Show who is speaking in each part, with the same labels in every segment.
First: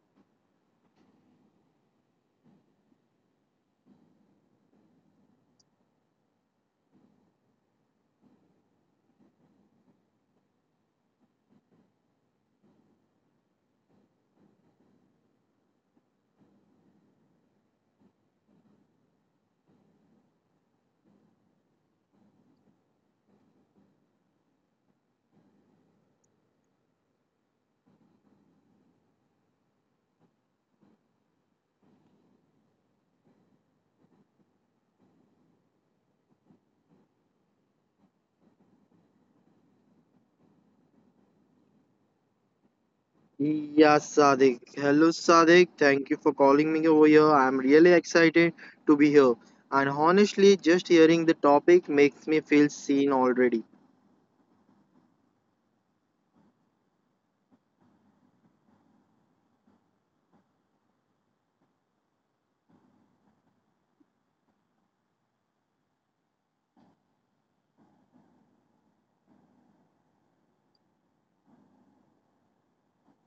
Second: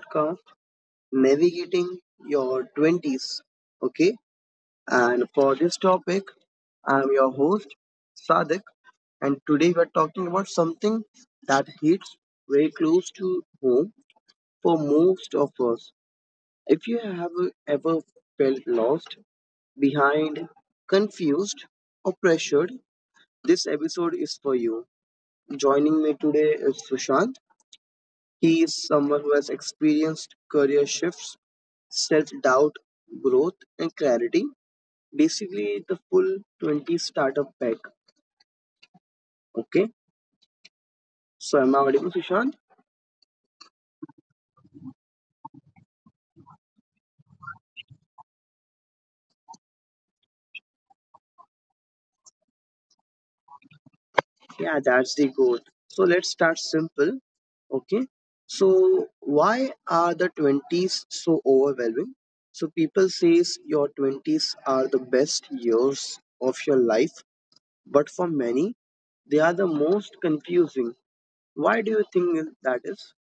Speaker 1: podcast, Navigating Your 20s. Okay, and for this topic, I'm your host, Sadik, and today we're talking about something that hits very close to home for most of us. If you have ever felt lost, behind, confused, or pressured, this episode is for you. Joining me today is Sushant. He is someone who has experienced career shifts, self doubt, growth, and clarity. Basically, the full 20 startup pack. Okay, so am I audible, Sushant?
Speaker 2: Yeah, Sadiq. Hello, Sadiq. Thank you for calling me over here. I'm really excited to be here. And honestly, just hearing the topic makes me feel seen already.
Speaker 1: Yeah, that's the goal. So let's start simple. Okay, so why are the 20s so overwhelming? So people says your 20s are the best years of your life, but for many, they are the most confusing. Why do you think that is?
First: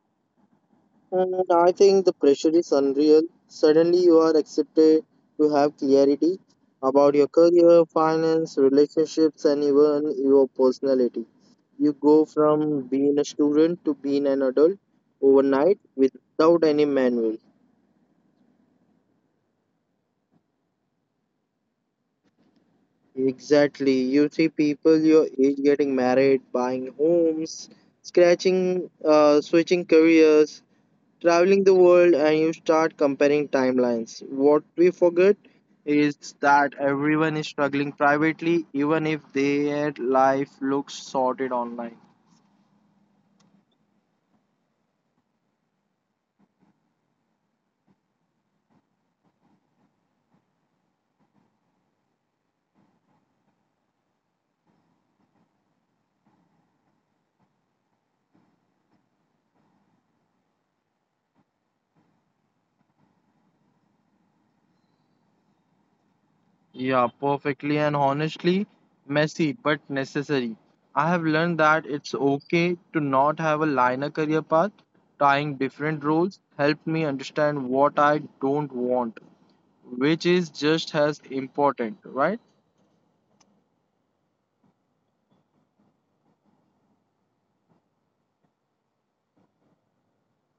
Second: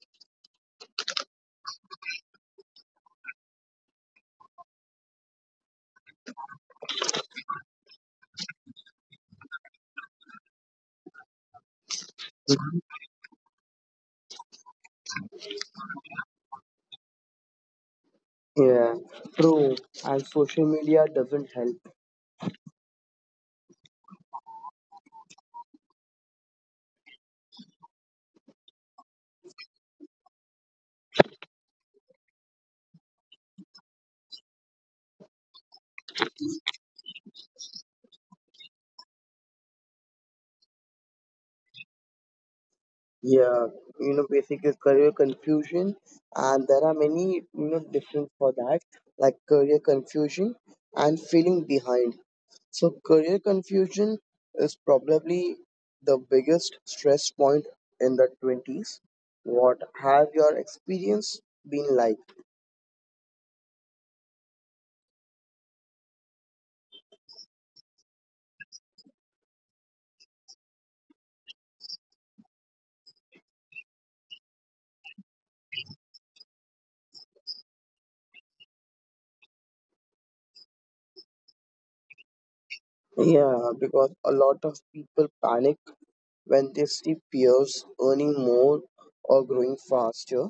Speaker 2: And I think the pressure is unreal. Suddenly, you are accepted to have clarity about your career, finance, relationships, and even your personality. You go from being a student to being an adult overnight without any manual.
Speaker 1: Yeah, true. And social media doesn't help.
Speaker 2: Exactly. You see people your age getting married, buying homes, switching careers, traveling the world, and you start comparing timelines. What we forget is that everyone is struggling privately, even if their life looks sorted online.
Speaker 1: Yeah, basic is career confusion, and there are many difference for that, like career confusion and feeling behind. So career confusion is probably the biggest stress point in the 20s. What have your experience been like?
Speaker 2: Yeah, perfectly and honestly, messy but necessary. I have learned that it's okay to not have a linear career path. Trying different roles helped me understand what I don't want, which is just as important, right?
Speaker 1: Yeah, because a lot of people panic when they see peers earning more or growing faster.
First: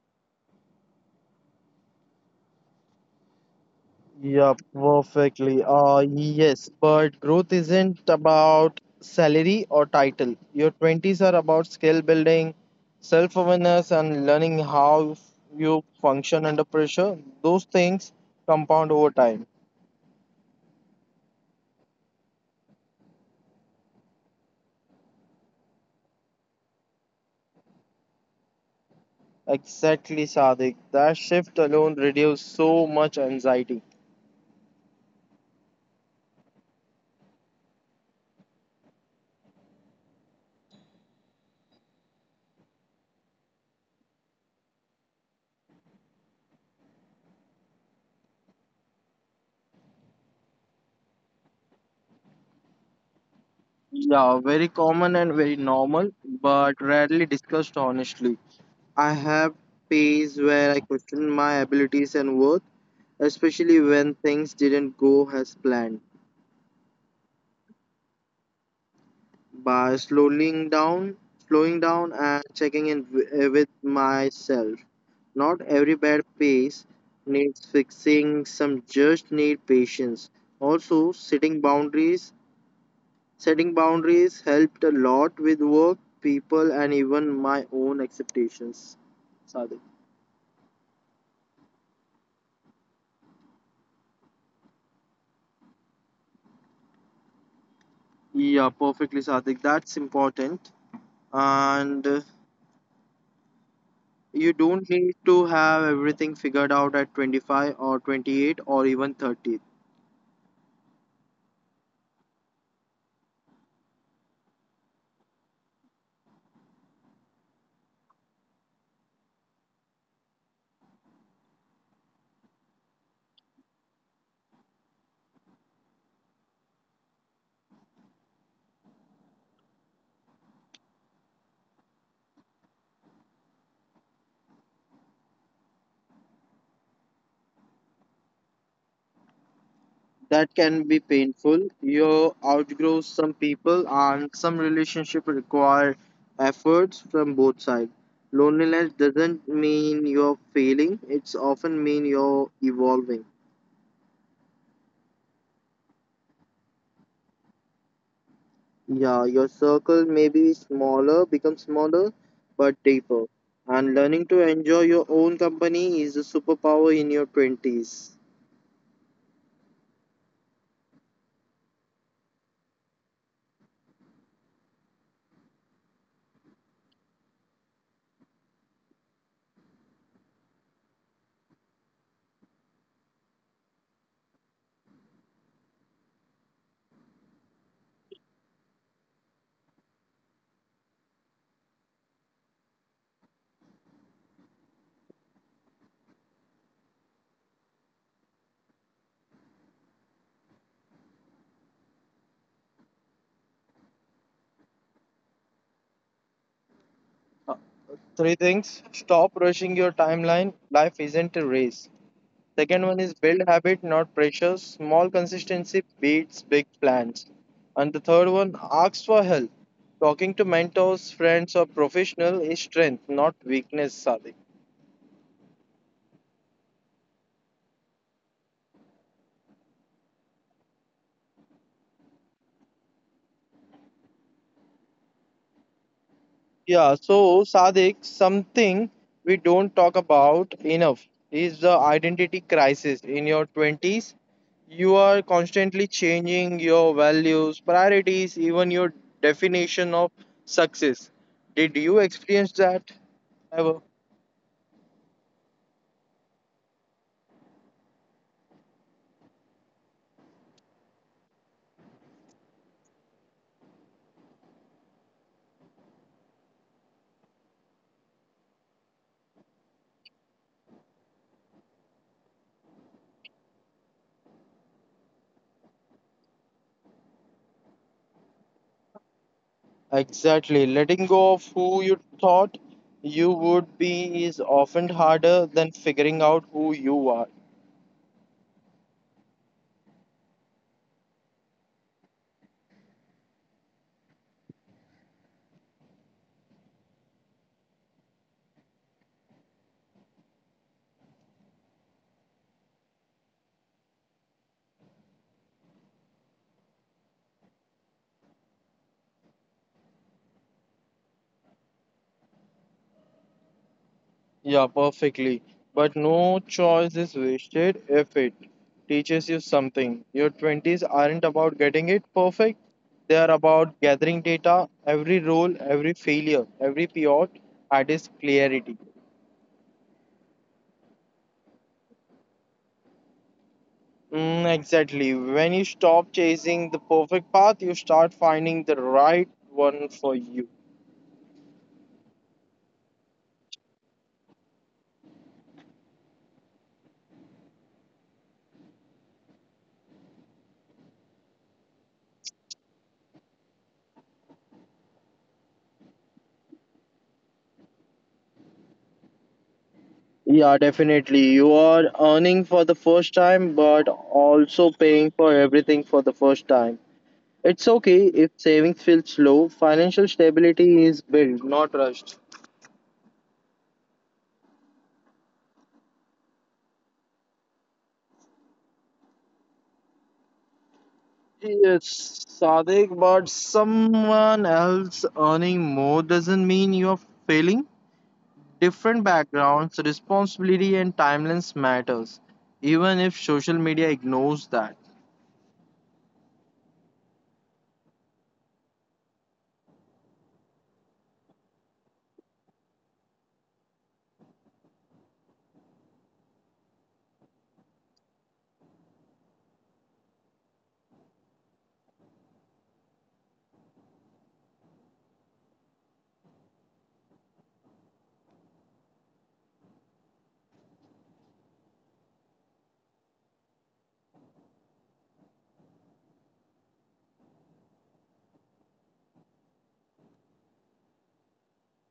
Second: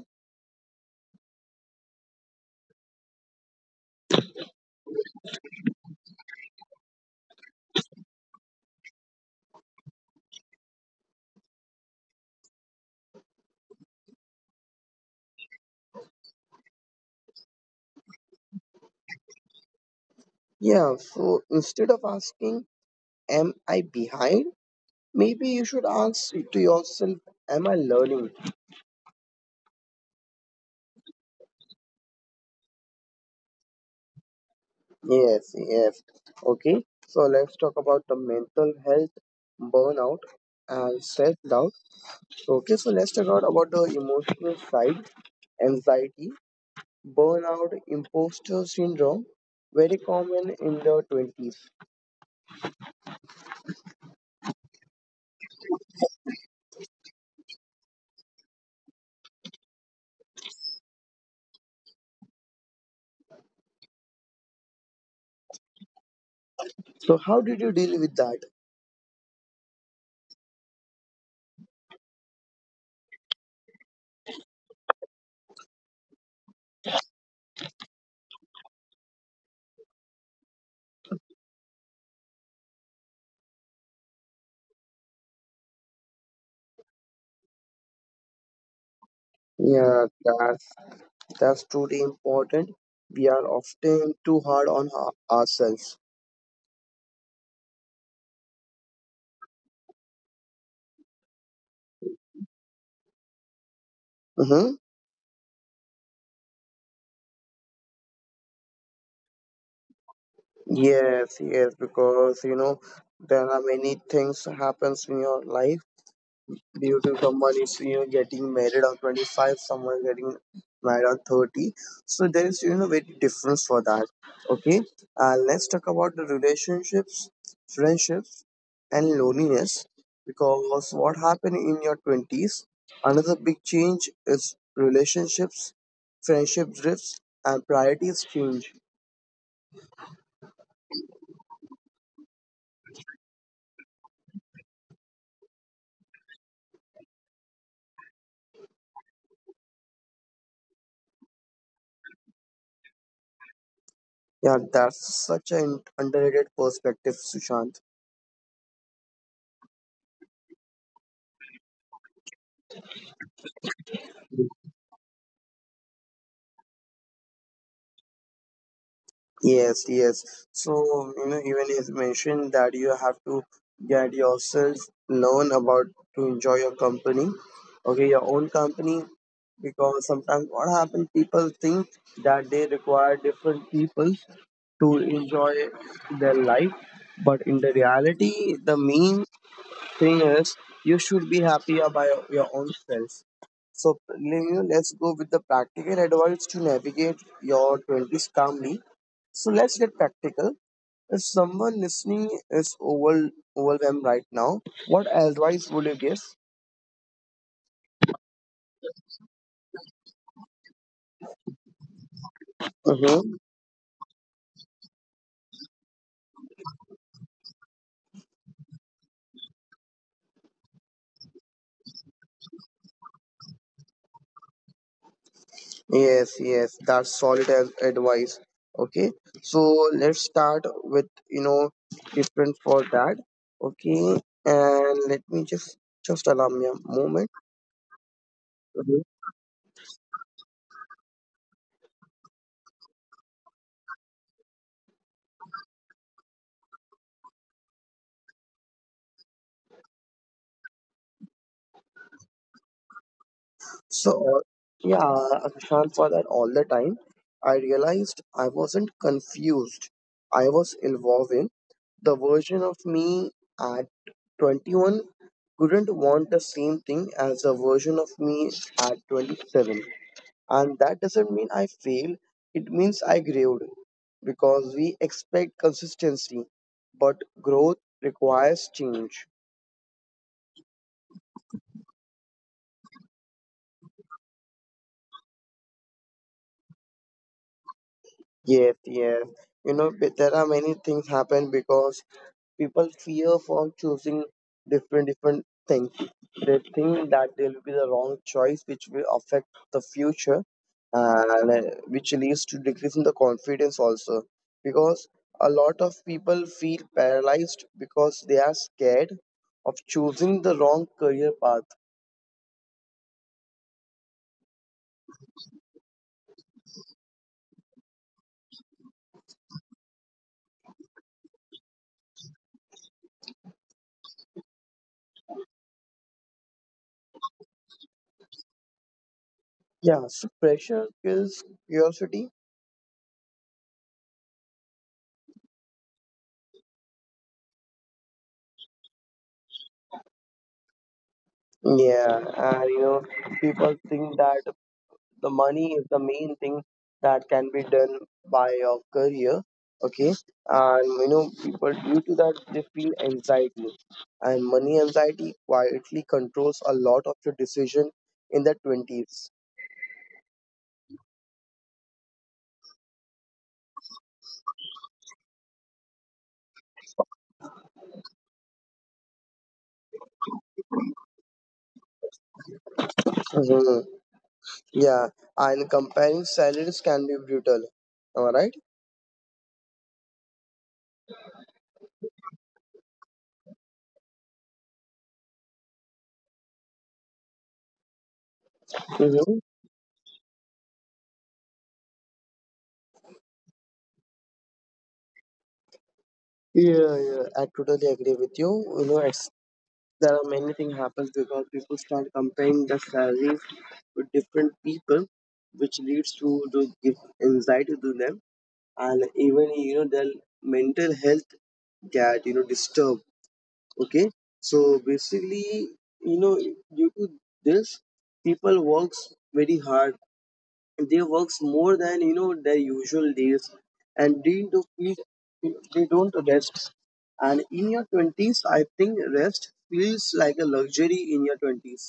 Speaker 2: Yeah, perfectly. Yes, but growth isn't about salary or title. Your 20s are about skill building, self awareness, and learning how you function under pressure. Those things compound over time.
Speaker 1: Yeah, so instead of asking, am I behind? Maybe you should ask to yourself, am I learning?
Speaker 2: Exactly, Sadik. That shift alone reduces so much anxiety.
Speaker 1: Yes, yes. Okay, so let's talk about the mental health burnout and self doubt. Okay, so let's talk out about the emotional side anxiety, burnout, imposter syndrome, very common in the 20s.
Speaker 2: Yeah, very common and very normal, but rarely discussed honestly. I have phase where I question my abilities and worth especially when things didn't go as planned.
Speaker 1: So, how did you deal with that?
Speaker 2: By slowing down and checking in with myself. Not every bad pace needs fixing, some just need patience. Also, setting boundaries. Setting boundaries helped a lot with work, people, and even my own expectations. Sadik.
Speaker 1: Yeah, that's truly important. We are often too hard on ourselves.
Speaker 2: Yeah, perfectly, Sadik. That's important. And you
Speaker 1: Mm-hmm.
Speaker 2: don't need to have everything figured out at 25 or 28 or even 30.
Speaker 1: Yes, yes, because there are many things happens in your life due to someone is getting married on 25, someone getting married on 30, so there is very difference for that. Okay, let's talk about the relationships, friendships and loneliness, because what happened in your 20s, another big change is relationships, friendship drifts and priorities change.
Speaker 2: That can be painful. You outgrow some people and some relationships require efforts from both sides. Loneliness doesn't mean you're failing, it's often mean you're evolving.
Speaker 1: Yeah, that's such an underrated perspective, Sushant.
Speaker 2: Yeah, your circle may be smaller, become smaller, but deeper. And learning to enjoy your own company is a superpower in your 20s.
Speaker 1: Yes, yes. So, even it's mentioned that you have to get yourself learn about to enjoy your company, okay, your own company, because sometimes what happens, people think that they require different people to enjoy their life, but in the reality, the main thing is you should be happy about your own self. So, Leo, let's go with the practical advice to navigate your 20s calmly. So let's get practical. If someone listening is overwhelmed right now, what advice would you give?
Speaker 2: Three things stop rushing your timeline. Life isn't a race. Second one is
Speaker 1: Mm-hmm.
Speaker 2: build habit, not pressure. Small consistency beats big plans. And the third one, ask for help. Talking to mentors, friends, or professional is strength, not weakness, Sadiq.
Speaker 1: Yes, yes, that's solid advice. Okay, so let's start with you know different for that. Okay, and let me just allow me a
Speaker 2: Yeah,
Speaker 1: moment.
Speaker 2: so Sadik, something we don't talk about enough is the identity crisis in your 20s. You are constantly changing your values, priorities, even your definition of success. Did you experience that ever?
Speaker 1: So, yeah, Akshant, for that all the time, I realized I wasn't confused. I was evolving. The version of me at 21 couldn't want the same thing as the version of me at 27. And that doesn't mean I failed, it means I grew because we expect consistency, but growth requires change.
Speaker 2: Exactly. Letting go of who you thought you would be is often harder than figuring out who you are.
Speaker 1: Yes, yes. You know, there are many things happen because people fear for choosing different things. They think that they will be the wrong choice which will affect the future, and which leads to decrease in the confidence also, because a lot of people feel paralyzed because they are scared of choosing the wrong career path.
Speaker 2: Yeah, perfectly. But no choice is wasted if it teaches you something. Your 20s aren't about getting it perfect, they are about gathering data, every role, every failure, every pivot at its clarity.
Speaker 1: Yeah, so pressure kills curiosity.
Speaker 2: Mm, exactly. When you stop chasing the perfect path, you start finding the right one for you.
Speaker 1: Yeah, and you know people think that the money is the main thing that can be done by your career. Okay, and you know people due to that they feel anxiety, and money anxiety quietly controls a lot of your decision in the 20s.
Speaker 2: Yeah, definitely. You are earning for the first time, but also paying for everything for the first time. It's okay if savings feel slow. Financial stability is built, not rushed.
Speaker 1: Mhm. Yeah, and comparing salaries can be brutal, am I right?
Speaker 2: Yes, Sadik, but someone else earning more doesn't mean you're failing. Different
Speaker 1: Hmm.
Speaker 2: backgrounds, responsibility, and timelines matters, even if social media ignores that.
Speaker 1: Yeah, yeah, I totally agree with you. You know at there are many things happens because people start comparing the salaries with different people, which leads to give anxiety to them, and even you know their mental health get you know disturbed. Okay, so basically, you know, due to this, people works very hard, they works more than you know their usual days, and they don't rest, and in your 20s I think rest feels like a luxury in your 20s.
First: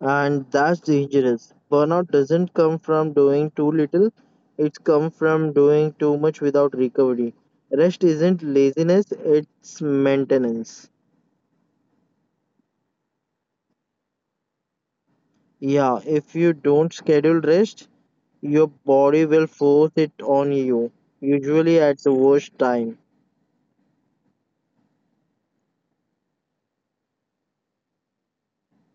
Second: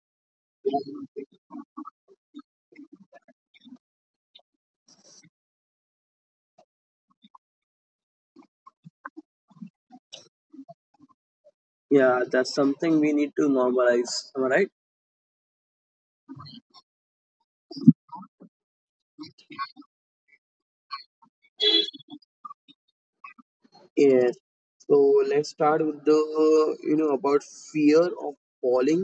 Speaker 2: And that's dangerous. Burnout doesn't come from doing too little, it comes from doing too much without recovery. Rest isn't laziness, it's maintenance.
Speaker 1: Yeah, that's something we need to normalize, am I right?
Speaker 2: Yeah, if you don't schedule rest, your body will force it on you, usually at the worst time.
Speaker 1: Yeah, so let's start with the you know about fear of falling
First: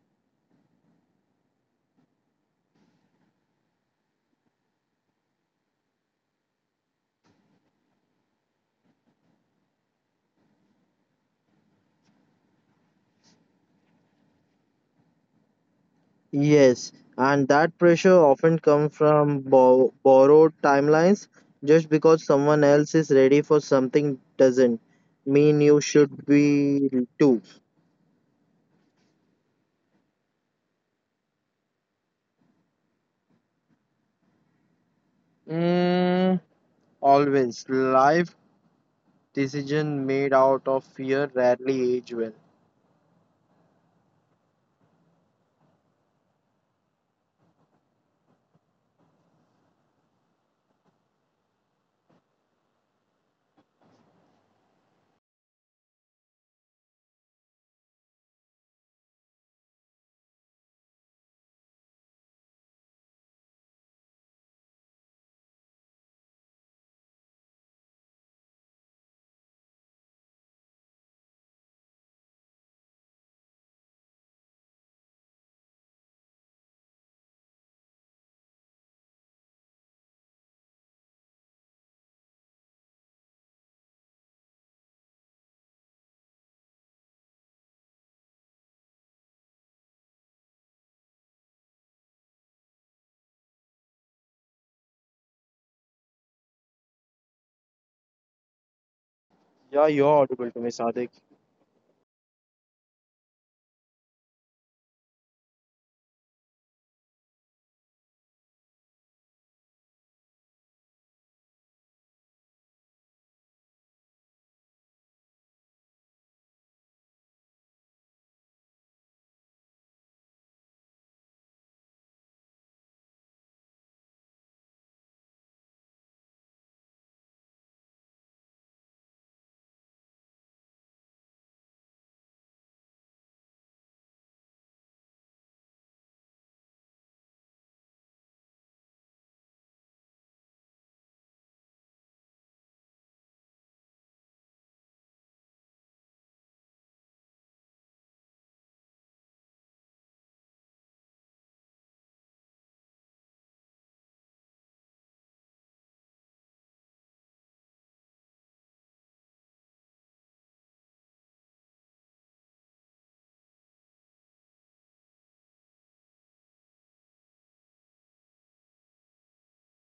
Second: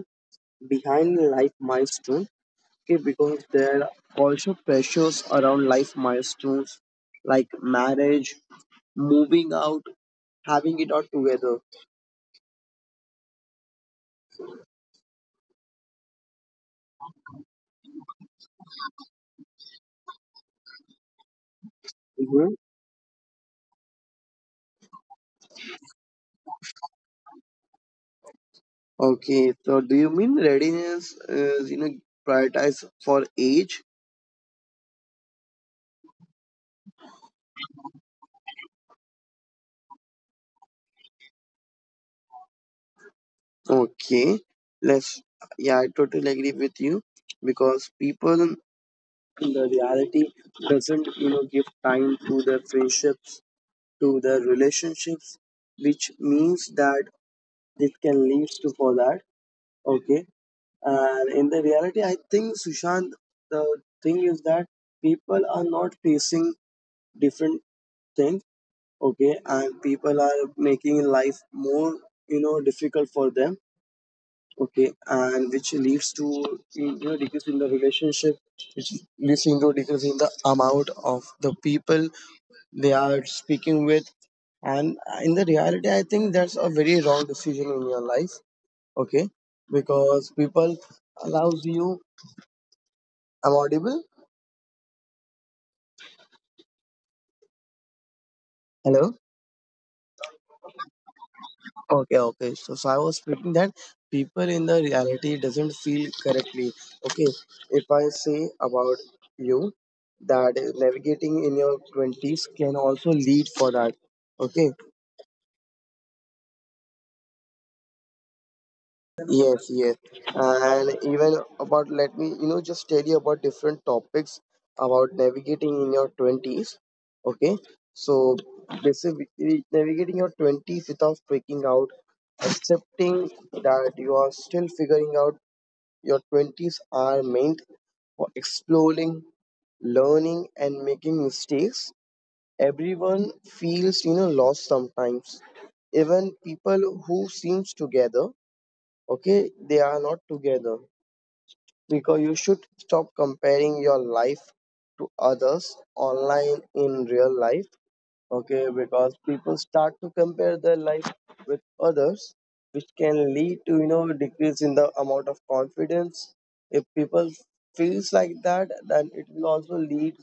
Speaker 1: behind life milestone, okay, because there are also pressures around life milestones like marriage, moving out, having it all together.
Speaker 2: Yes, and that pressure often comes from borrowed timelines. Just because
Speaker 1: Mhm.
Speaker 2: someone else is ready for something doesn't mean you should be too.
Speaker 1: Okay, so do you mean readiness is you know prioritized for age?
Speaker 2: Mm, always. Life decision made out of fear rarely age well.
Speaker 1: Okay, let's yeah, I totally agree with you because people the reality doesn't you know give time to their friendships, to their relationships, which means that it can lead to for that. Okay, and in the reality, I think Sushant, the thing is that people are not facing different things, okay, and people are making life more you know difficult for them, okay, and which leads to you know decrease in the relationship, which leads into decrease in the amount of the people they are speaking with, and in the reality I think that's a very wrong decision in your life, okay, because people allows you. I'm audible? Hello?
Speaker 2: Yeah, you're audible to me, Sadik.
Speaker 1: Okay, okay. So, I was thinking that people in the reality doesn't feel correctly. Okay, if I say about you that navigating in your twenties can also lead for that. Okay, yes, yes, and even about let me you know just tell you about different topics about navigating in your twenties. Okay, so basically navigating your twenties without freaking out, accepting that you are still figuring out. Your 20s are meant for exploring, learning, and making mistakes. Everyone feels, lost sometimes. Even people who seems together, okay, they are not together because you should stop comparing your life to others online in real life, okay, because people start to compare their life with others which can lead to you know decrease in the amount of confidence. If people feels like that then it will also lead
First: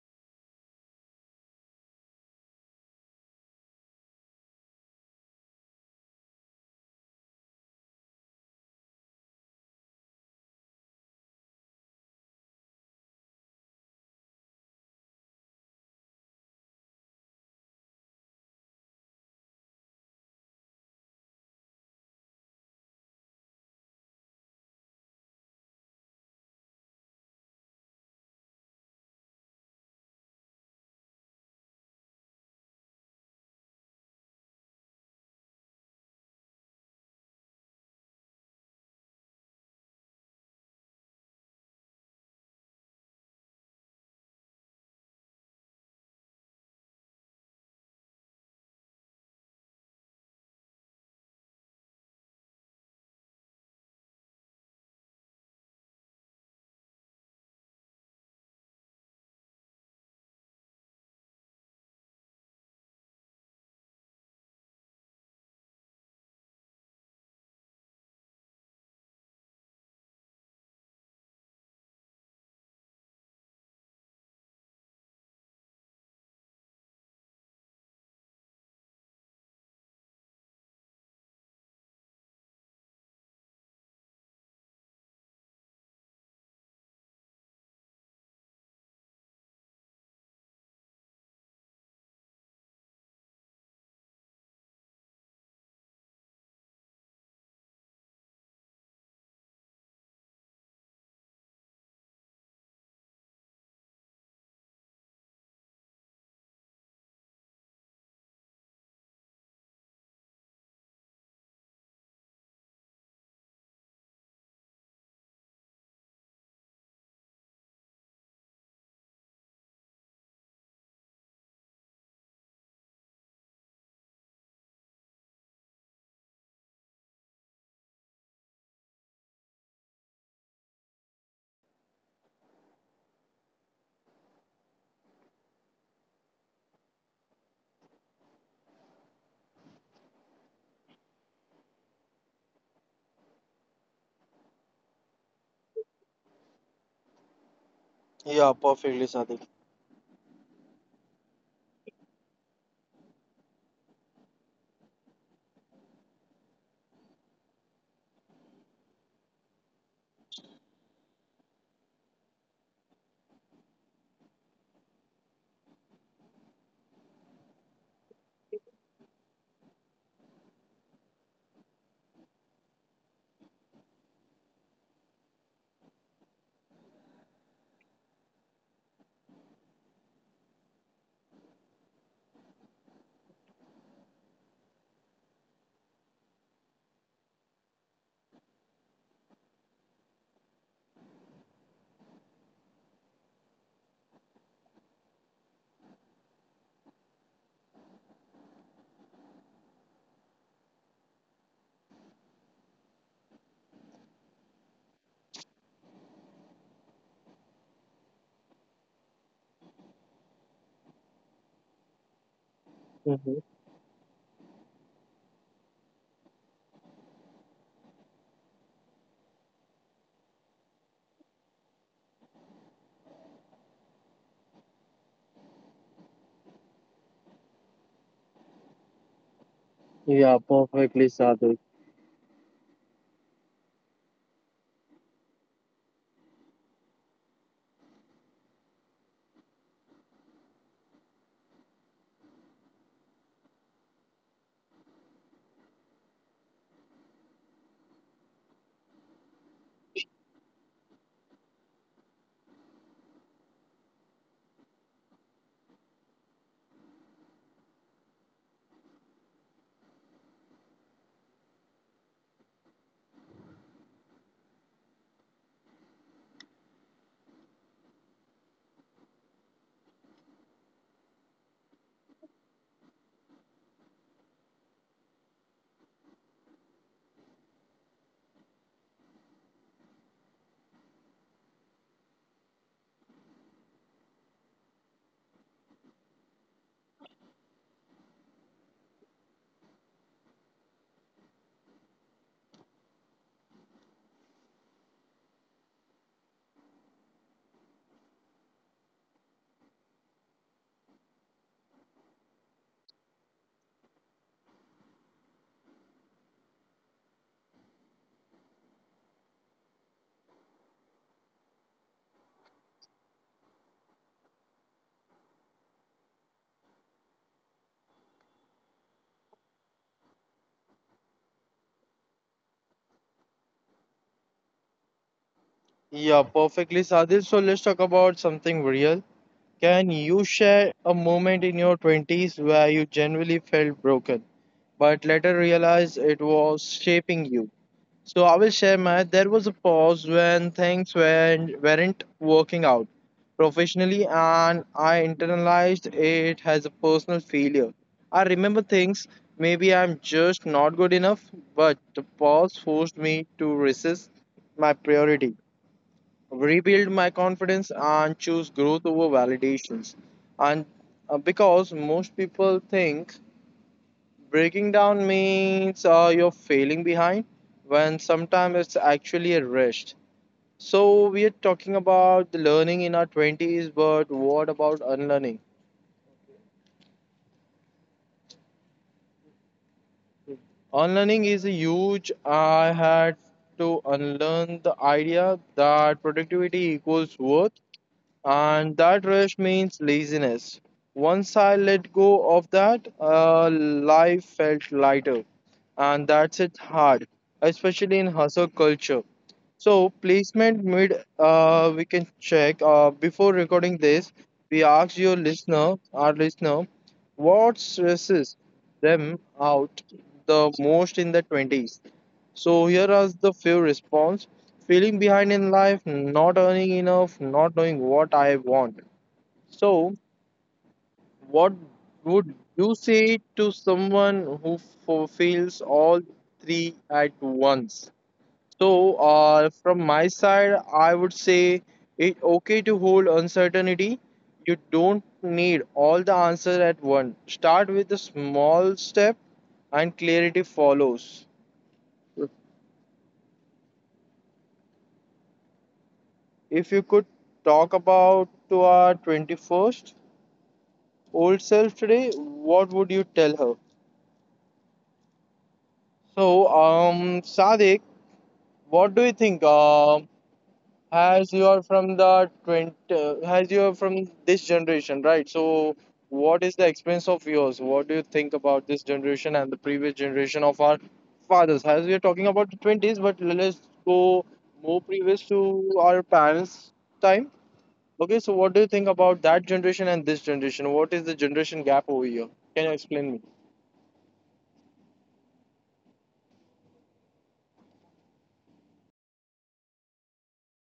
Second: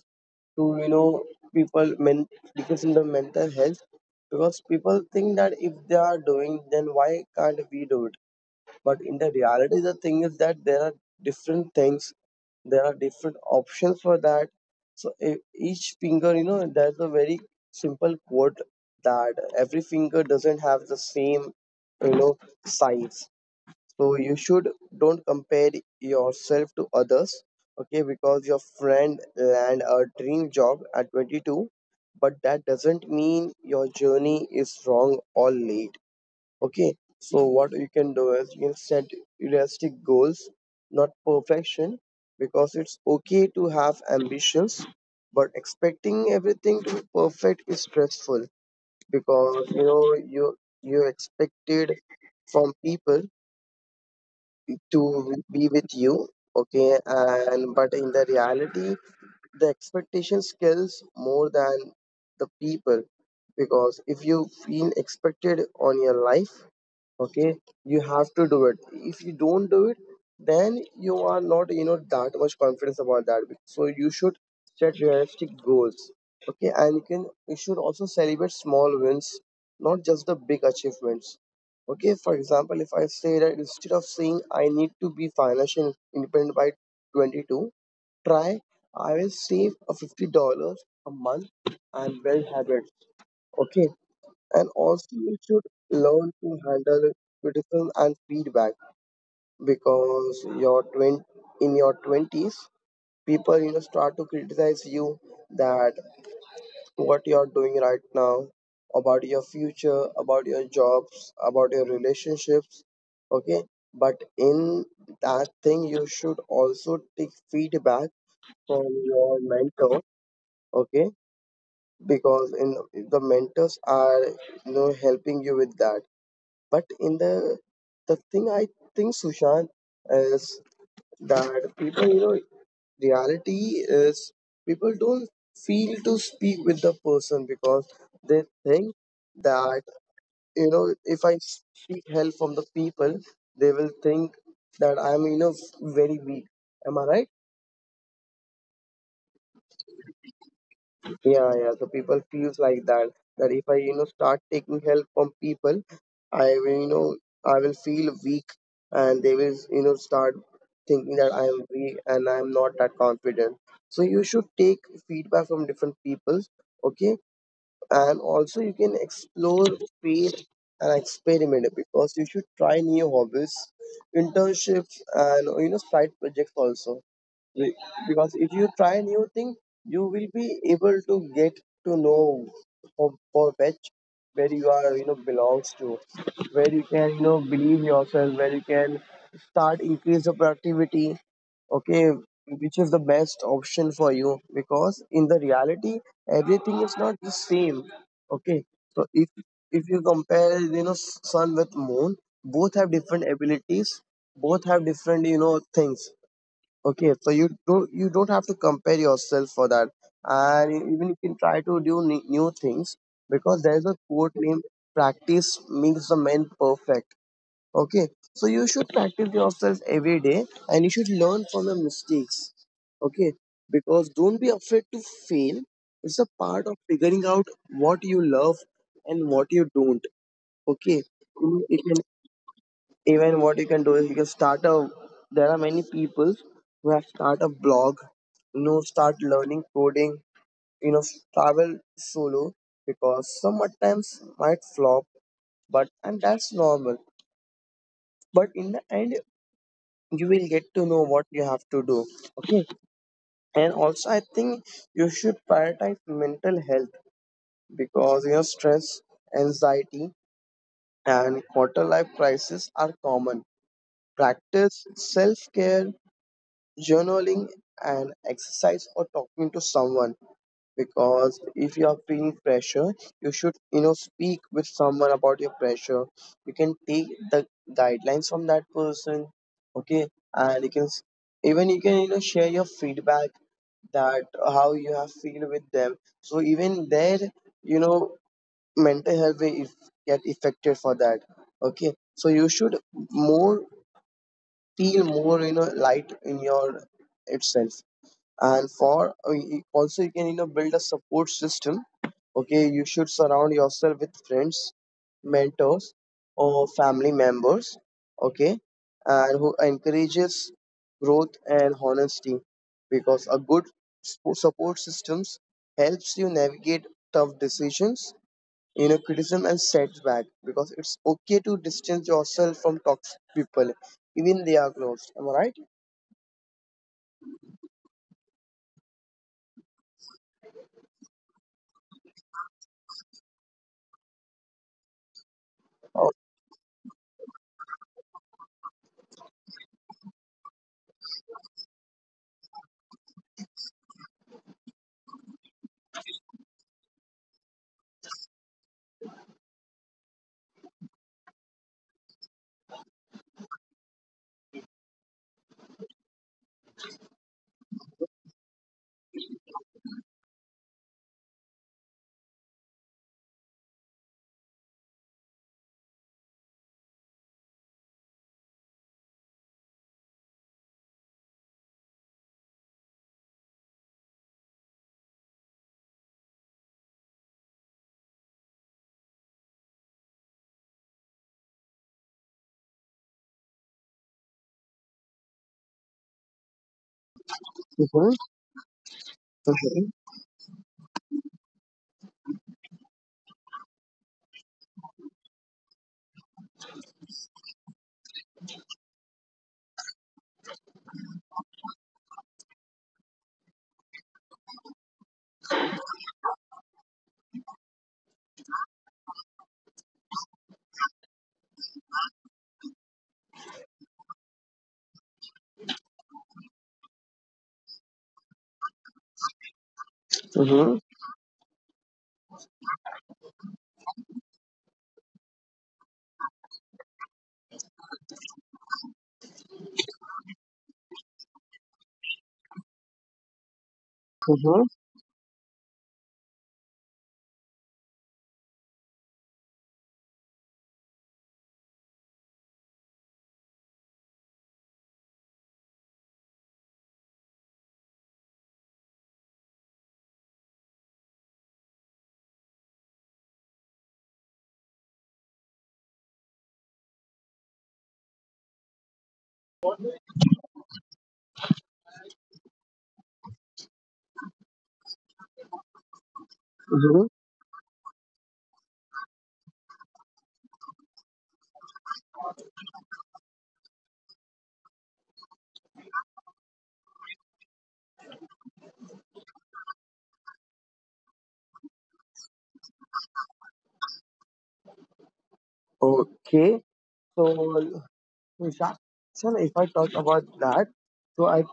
Speaker 1: to you know people men decrease in the mental health because people think that if they are doing then why can't we do, but in the reality, the thing is that there are different things, there are different options for that. So each finger, you know, there's a very simple quote that every finger doesn't have the same, you know, size. So you should don't compare yourself to others, okay? Because your friend land a dream job at 22, but that doesn't mean your journey is wrong or late. Okay, so what you can do is you can set realistic goals, not perfection, because it's okay to have ambitions, but expecting everything to be perfect is stressful because you you expected from people to be with you, okay, and but in the reality the expectation scales more than the people, because if you feel expected on your life, okay, you have to do it. If you don't do it, then you are not you know that much confidence about that. So you should set realistic goals, okay, and you should also celebrate small wins, not just the big achievements. Okay, for example, if I say that instead of saying I need to be financially independent by 22, try, I will save a $50 a month and build habits. Okay, and also you should learn to handle criticism and feedback because in your 20s people you know start to criticize you that what you're doing right now, about your future, about your jobs, about your relationships, okay, but in that thing you should also take feedback from your mentor, okay, because in the mentors are you know helping you with that. But in the thing I think, Sushant, is that people, you know, reality is people don't feel to speak with the person because they think that, you know, if I seek help from the people, they will think that I'm, you know, very weak. Am I right?
Speaker 2: Yeah, perfectly, Sadiq.
Speaker 1: Yeah, yeah. So people feels like that that if I you know start taking help from people, I will you know I will feel weak, and they will you know start thinking that I am weak and I am not that confident. So you should take feedback from different people, okay? And also you can explore, fail, and experiment because you should try new hobbies, internships, and you know side projects also. Be- because if you try new thing, you will be able to get to know for which, where you are, belongs to, where you can believe yourself, where you can start increase the productivity, okay, which is the best option for you, because in the reality everything is not the same. Okay, so if you compare, sun with moon, both have different abilities, both have different things. Okay, so you don't have to compare yourself for that, and even you can try to do new things, because there is a quote named, "Practice makes the man perfect." Okay, so you should practice yourself every day, and you should learn from your mistakes. Okay, because don't be afraid to fail. It's a part of figuring out what you love and what you don't.
Speaker 2: Yeah,
Speaker 1: Okay, you,
Speaker 2: perfectly,
Speaker 1: you can,
Speaker 2: Sadik.
Speaker 1: even what you can do is you can start a, there are many people who have start a blog, start learning coding, you know travel solo, because some at times might flop, but and that's normal, but in the end you will get to know what you have to do, okay. And also I think you should prioritize mental health, because stress, anxiety, and quarter life crisis are common. Practice self care, journaling, and exercise, or talking to someone, because if you are feeling pressure, you should speak with someone about your pressure. You can take the guidelines from that person, okay. And even you can share your feedback, that how you have feel with them, so even there, you know mental health will if, get affected for that, okay. So you should more, feel more light in your itself. And for also you can build a support system. Okay, you should surround yourself with friends, mentors, or family members, okay, and who encourages growth and honesty, because a good support systems helps you navigate tough decisions, criticism and setback, because it's okay to distance yourself from toxic people, even they are close, am I right?
Speaker 2: Yeah, perfectly, Sadil. So let's talk about something real. Can you share a moment in your 20s where you genuinely felt broken, but
Speaker 1: Oh.
Speaker 2: later realized it was shaping you? So I will share my. There was a pause when things weren't working out professionally, and I internalized it as a personal failure. I remember things, maybe I'm just not good enough, but the pause forced me to resist my priority, rebuild my confidence, and choose growth over validations. And because most people think breaking down means you're failing behind when sometimes it's actually a rest. So we are talking about the learning in our 20s, but what about unlearning? Unlearning is a huge. I had to unlearn the idea that productivity equals
Speaker 1: Mhm.
Speaker 2: worth and that
Speaker 1: Mhm.
Speaker 2: rest means laziness. Once I let go of that, life felt lighter and that's it hard, especially in hustle culture. So placement mid, we can check before recording this. We asked your listener, our listener, what stresses them out the most in the 20s. So here are the few response: feeling behind in life, not earning enough, not knowing what I want. So
Speaker 1: Mm-hmm.
Speaker 2: what would you say to someone who feels all three at once? So, from my side, I would say it's okay to hold
Speaker 1: Mhm.
Speaker 2: uncertainty. You don't need all the answers at once. Start with a small step, and clarity follows. If you could talk about to our 21st old self today, what would you tell her? So, Sadik, what do you think? As you are from this generation, right? So
Speaker 1: Mhm.
Speaker 2: what is the experience of yours? What do you think about this generation and the previous generation of our fathers? As we are talking about the 20s, but let's go more previous to our parents time. Okay, so what do you think about that generation and this generation? What is the generation gap over here? Can you explain me?
Speaker 1: Okay, so Vishal, if I talk about that, so I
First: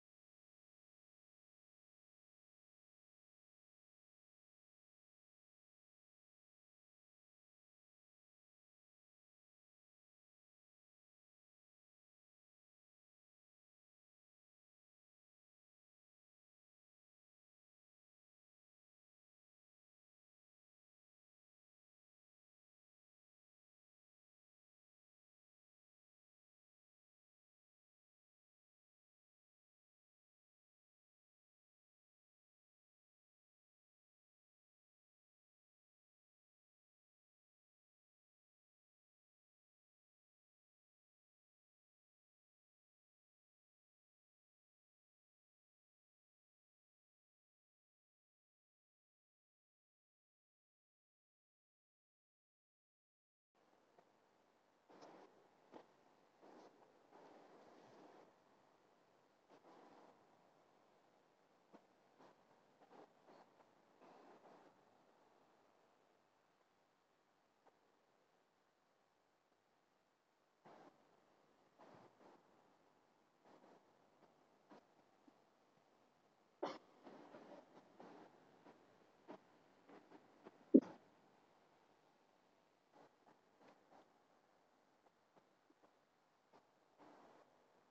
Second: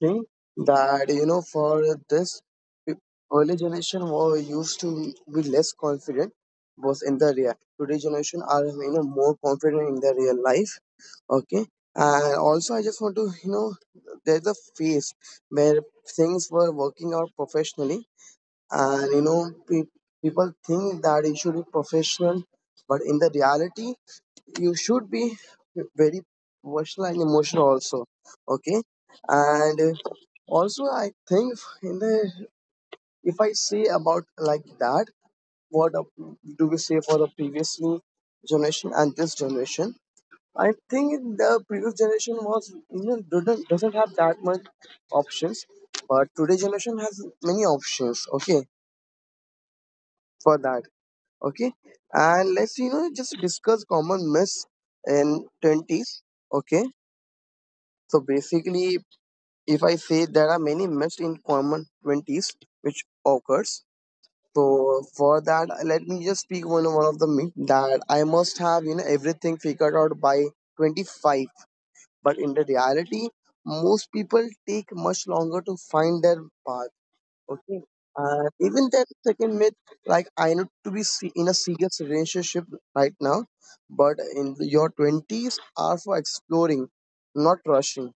Speaker 1: think that for this pe- early generation were used to be less confident, was in the real. Today generation are more confident in their real life. Okay, and also I just want to there's a phase where things were working out professionally, and people think that it should be professional, but in the reality you should be very versatile and emotional also, okay. And also I think in the, if I say about like that, what do we say for the previous generation and this generation? I think the previous generation was doesn't have that much options, but today generation has many options, okay, for that, okay. And let's just discuss common myths in 20s, okay. So basically, if I say there are many myths in common 20s which occurs. So for that, let me just speak one of the myth, that I must have everything figured out by 25. But in the reality, most people take much longer to find their path. Okay. And even that second myth, like I need to be in a serious relationship right now, but in your 20s are for exploring, not rushing.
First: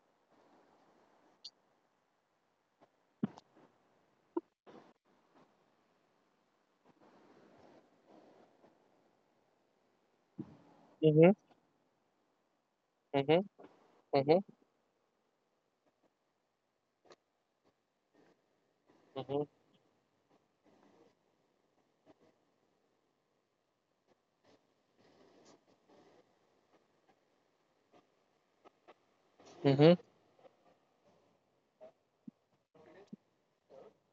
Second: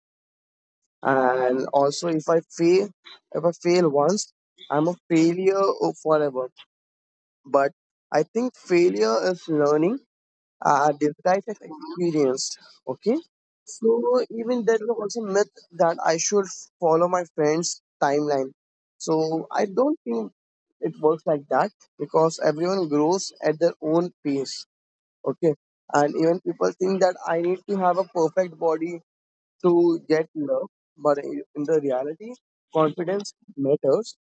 Speaker 1: And also, if I fail once, I'm a failure forever. But I think failure is learning.
Speaker 2: Mm-hmm,
Speaker 1: Disguised as experienced. Okay.
Speaker 2: mm-hmm,
Speaker 1: So even there is also myth that I should follow my friend's timeline.
Speaker 2: mm-hmm,
Speaker 1: So I don't think it works like that, because everyone grows at their own pace. Okay. And even people think that I need to have a perfect body to
Speaker 2: mm-hmm.
Speaker 1: get love, but in the reality, confidence matters.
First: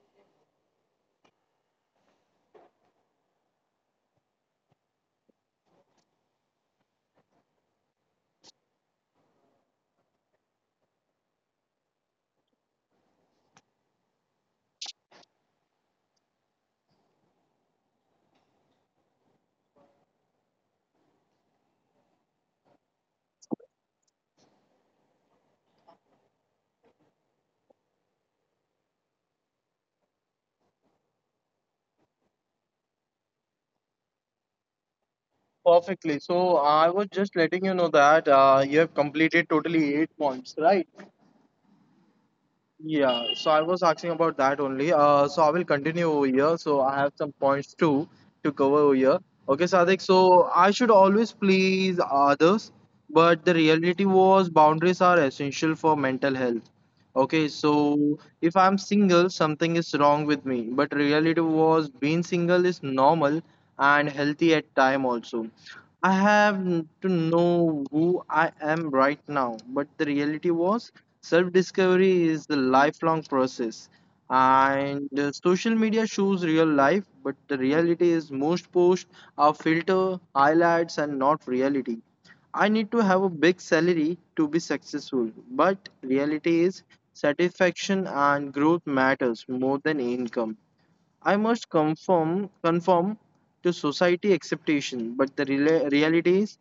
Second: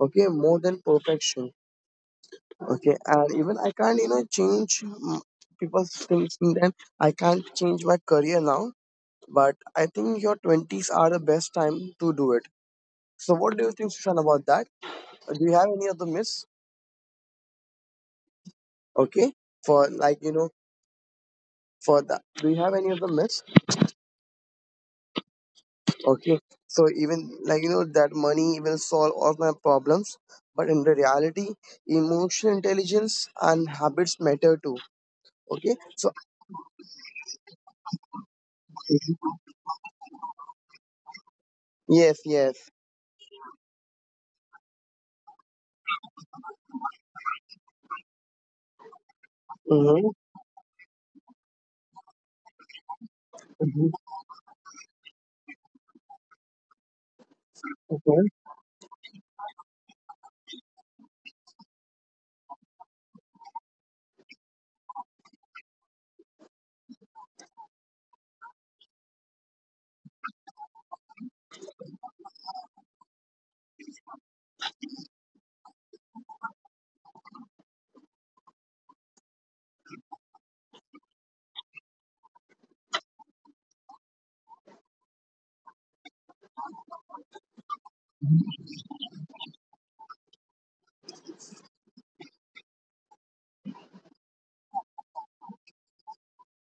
Speaker 1: Okay, more than perfection. Okay. And even I can't, change people's things. And then I can't change my career now, but I think your twenties are the best time to do it. So, what do you think, Sushan, about that? Do you have any other myths? Okay, for like for that, do you have any other myths? Okay. So even like that money will solve all my problems, but in the reality emotional intelligence and habits matter too, okay. So
Speaker 2: Perfectly. So I was just letting you know that you have completed totally 8 points, right?
Speaker 1: yes, yes.
Speaker 2: Yeah. So I was asking about that only. So I will continue over here. So I have some points too to cover over here. Okay,
Speaker 1: Mm-hmm.
Speaker 2: Sadik. So I should always please others, but the
Speaker 1: Mm-hmm.
Speaker 2: reality was boundaries are essential for mental health. Okay, so if I'm single, something is wrong with me. But reality was being single is normal and healthy at time also. I have to know who I am right now. But the reality was, self discovery is a lifelong process. And social media shows real life, but the reality is most posts are filter, highlights, and not reality. I need to have a big salary to be successful, but reality is satisfaction and growth matters more than income. I must conform to society expectation, but the reality is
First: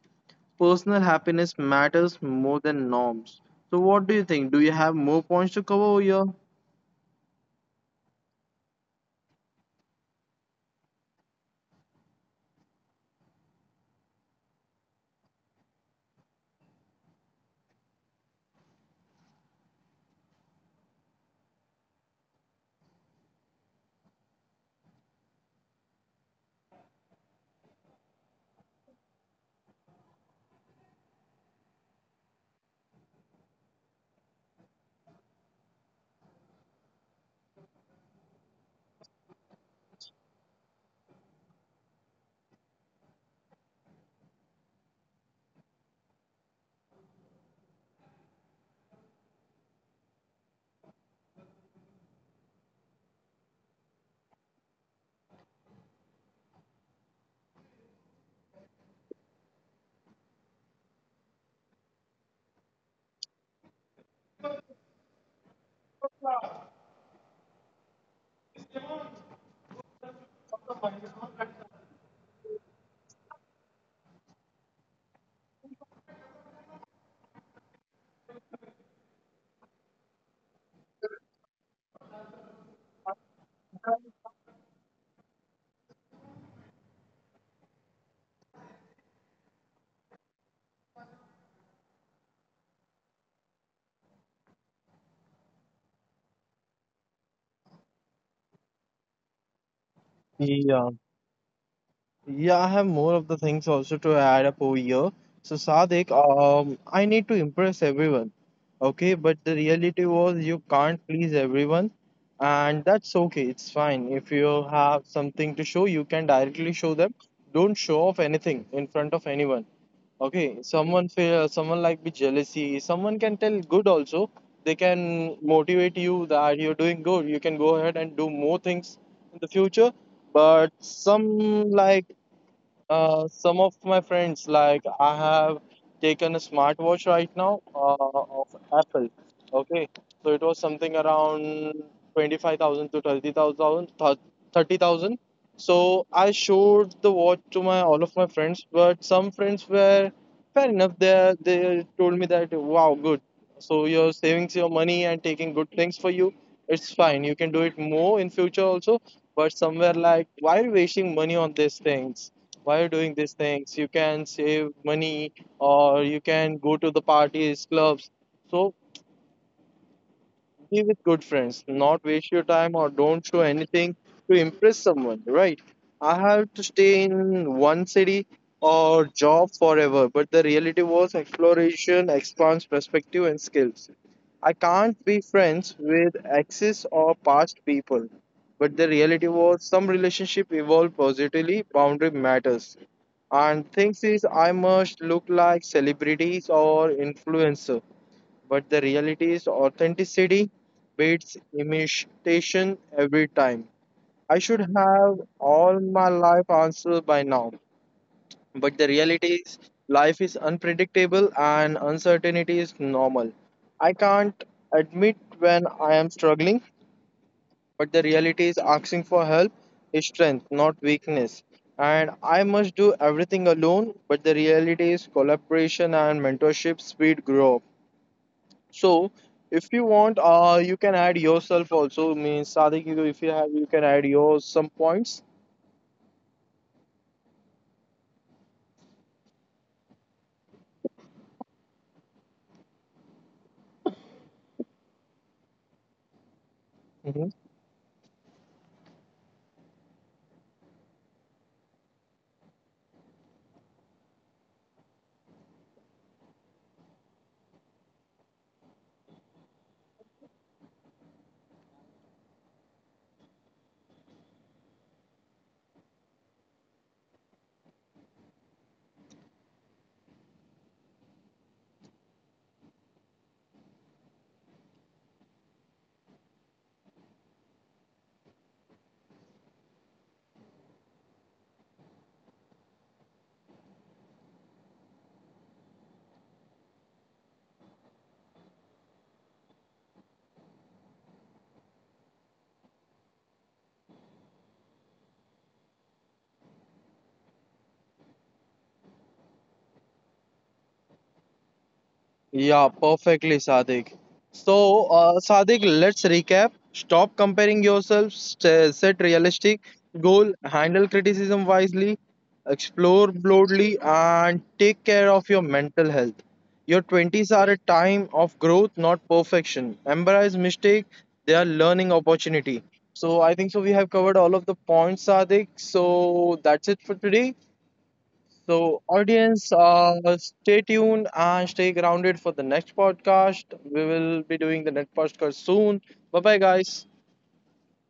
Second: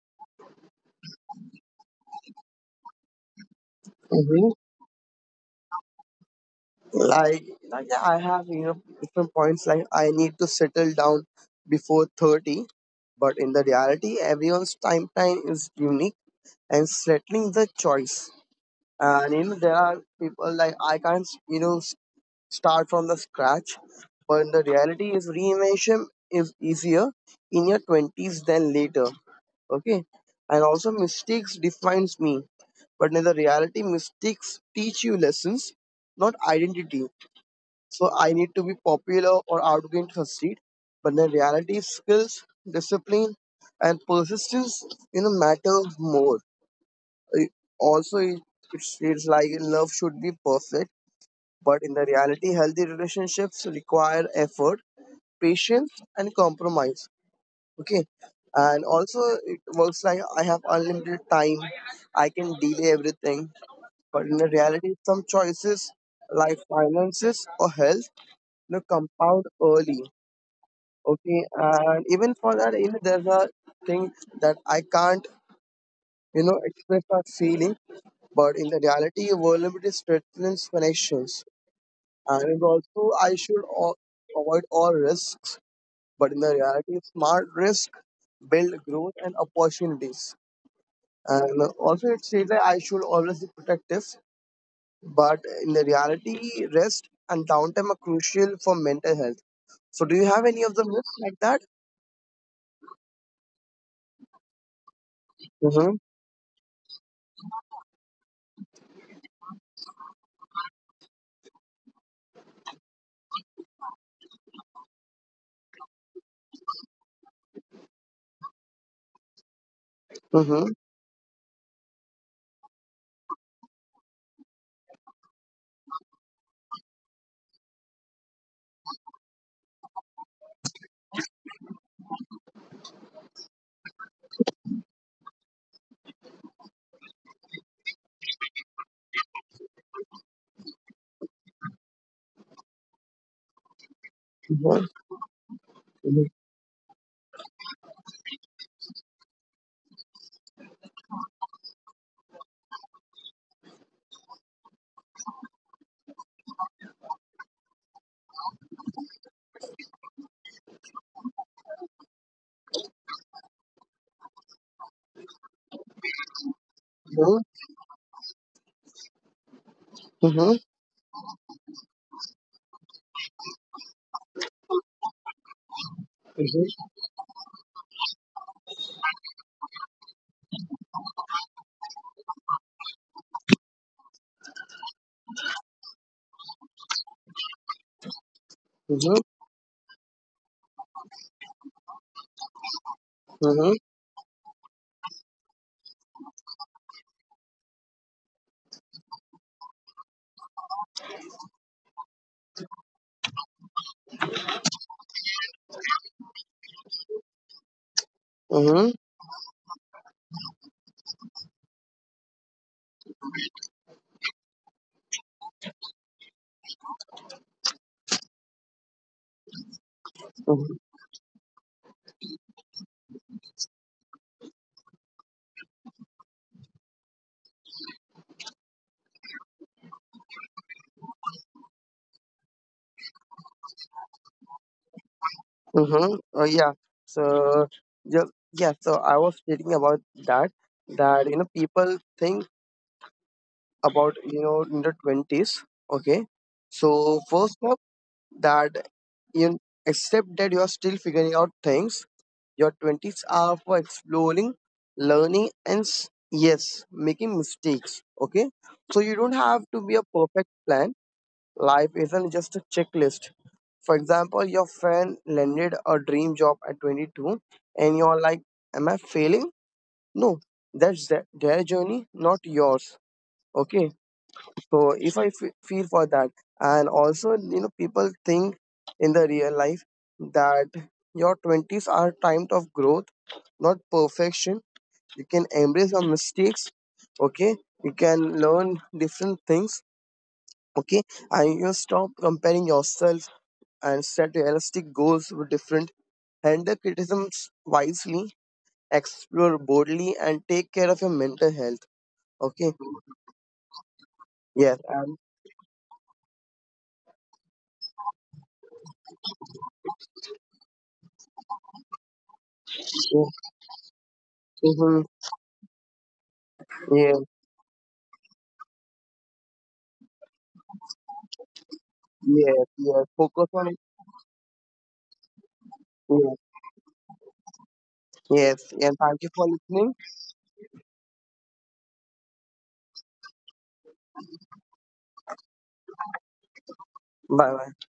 Speaker 2: personal happiness matters more than norms. So what do you think? Do you have more points to cover over here?
Speaker 1: like, like, yeah, I have different points, like I need to settle down before 30, but in the reality everyone's time is unique, and settling is a choice. And there are people like I can't, start from the scratch. But the reality is reimagine is easier in your 20s than later. Okay. And also mistakes defines me. But in the reality, mistakes teach you lessons, not identity. So I need to be popular or outgoing to succeed. But in the reality, skills, discipline, and persistence, matter more. Uh, Also, it's like love should be perfect, but in the reality, healthy relationships require effort, patience, and compromise. Okay. And also, it works like I have unlimited time. I can delay everything. But in the reality, some choices like finances or health, compound early. Okay. And even for that, there's a thing that I can't, express my feeling. But in the reality, vulnerability strengthens connections. And also avoid all risks. But in the reality, smart risk build growth and opportunities. And also, it says that I should always be protective. But in the reality, rest and downtime are crucial for mental health. So, do you have any of
Speaker 2: Yeah,
Speaker 1: the myths like that?
Speaker 2: Yeah, I have more of the things also to add up over here. So,
Speaker 1: Mm-hmm.
Speaker 2: Sadik, I need to impress everyone. Okay, but the reality was you can't please everyone, and that's okay. It's fine. If you have something to show, you can directly show them. Don't show off anything in front of anyone. Okay,
Speaker 1: Mm-hmm.
Speaker 2: someone like be jealousy. Someone can tell good also. They can motivate you that you're doing good. You can go ahead and do more things in the future but some like some of my friends, like I have taken a smartwatch right now of Apple. Okay, so it was something around 25,000 to 30,000. So
Speaker 1: Mm-hmm.
Speaker 2: I showed the watch to my all of my friends, but some friends were fair enough. They told me that wow, good. So you're saving your money and taking good things for you. It's fine. You can do it more in future also. But somewhere like why are you wasting money on these things? While doing these things you can save money or you can go to the parties clubs. So
Speaker 1: Mm-hmm.
Speaker 2: be with good friends, not waste your time or don't show anything to impress someone, right? I have to stay in one city or job forever, but the reality was exploration expands perspective and skills. I can't be friends with exes or past people, but the
Speaker 1: Mm-hmm. Mm-hmm.
Speaker 2: reality was some relationship evolve positively, boundary matters. And
Speaker 1: Mm-hmm.
Speaker 2: things is I must look like celebrities or influencer but the reality is authenticity beats imitation every time. I should have all my life answers by now. But the reality is life is unpredictable and uncertainty is normal. I can't admit when I am struggling, but the reality is asking for help is strength, not
Speaker 1: Mm-hmm.
Speaker 2: weakness. And I must do everything alone, but the reality is collaboration and mentorship speed growth. So if you want, you can add yourself also. Means Sadiq, if you have, you can add your some points.
Speaker 1: Mm-hmm. Oh yeah. So yeah. So I was reading about that, that people think about, in the 20s. Okay. So
Speaker 2: Mm-hmm.
Speaker 1: first up, that you except that you are still figuring out things. Your twenties are for exploring, learning, and yes, making mistakes. Okay. So you don't have to be a perfect plan. Life isn't just a checklist. For example, your friend landed a dream job at 22 and you're like, am I failing? No, their journey, not yours. Okay. So if feel for that, and also, people think in the real life that your 20s are time of growth, not perfection. You can embrace your mistakes, okay, you can learn different things, okay, and you stop comparing yourself and set realistic goals with different. Handle criticisms wisely, explore boldly, and take care of your mental health. Okay.
Speaker 2: Yeah, perfectly, Sadik.
Speaker 1: Yes.
Speaker 2: So,
Speaker 1: And
Speaker 2: Sadik, let's recap. Stop comparing yourself, set realistic goal, handle criticism wisely, explore broadly, and take
Speaker 1: hmm,
Speaker 2: care of your mental health. Your
Speaker 1: yes,
Speaker 2: 20s are a time of growth, not perfection. Embrace mistake, they are learning
Speaker 1: yes,
Speaker 2: opportunity.
Speaker 1: yes.
Speaker 2: So, I
Speaker 1: Focus
Speaker 2: think
Speaker 1: on
Speaker 2: so.
Speaker 1: it.
Speaker 2: We have covered all of the points, Sadik.
Speaker 1: Yes.
Speaker 2: So, that's it for today.
Speaker 1: Yes.
Speaker 2: So,
Speaker 1: And thank you for
Speaker 2: audience,
Speaker 1: listening.
Speaker 2: stay tuned and stay grounded for the next podcast. We will be doing the next podcast soon. Bye bye, guys.
Speaker 1: Bye. Bye.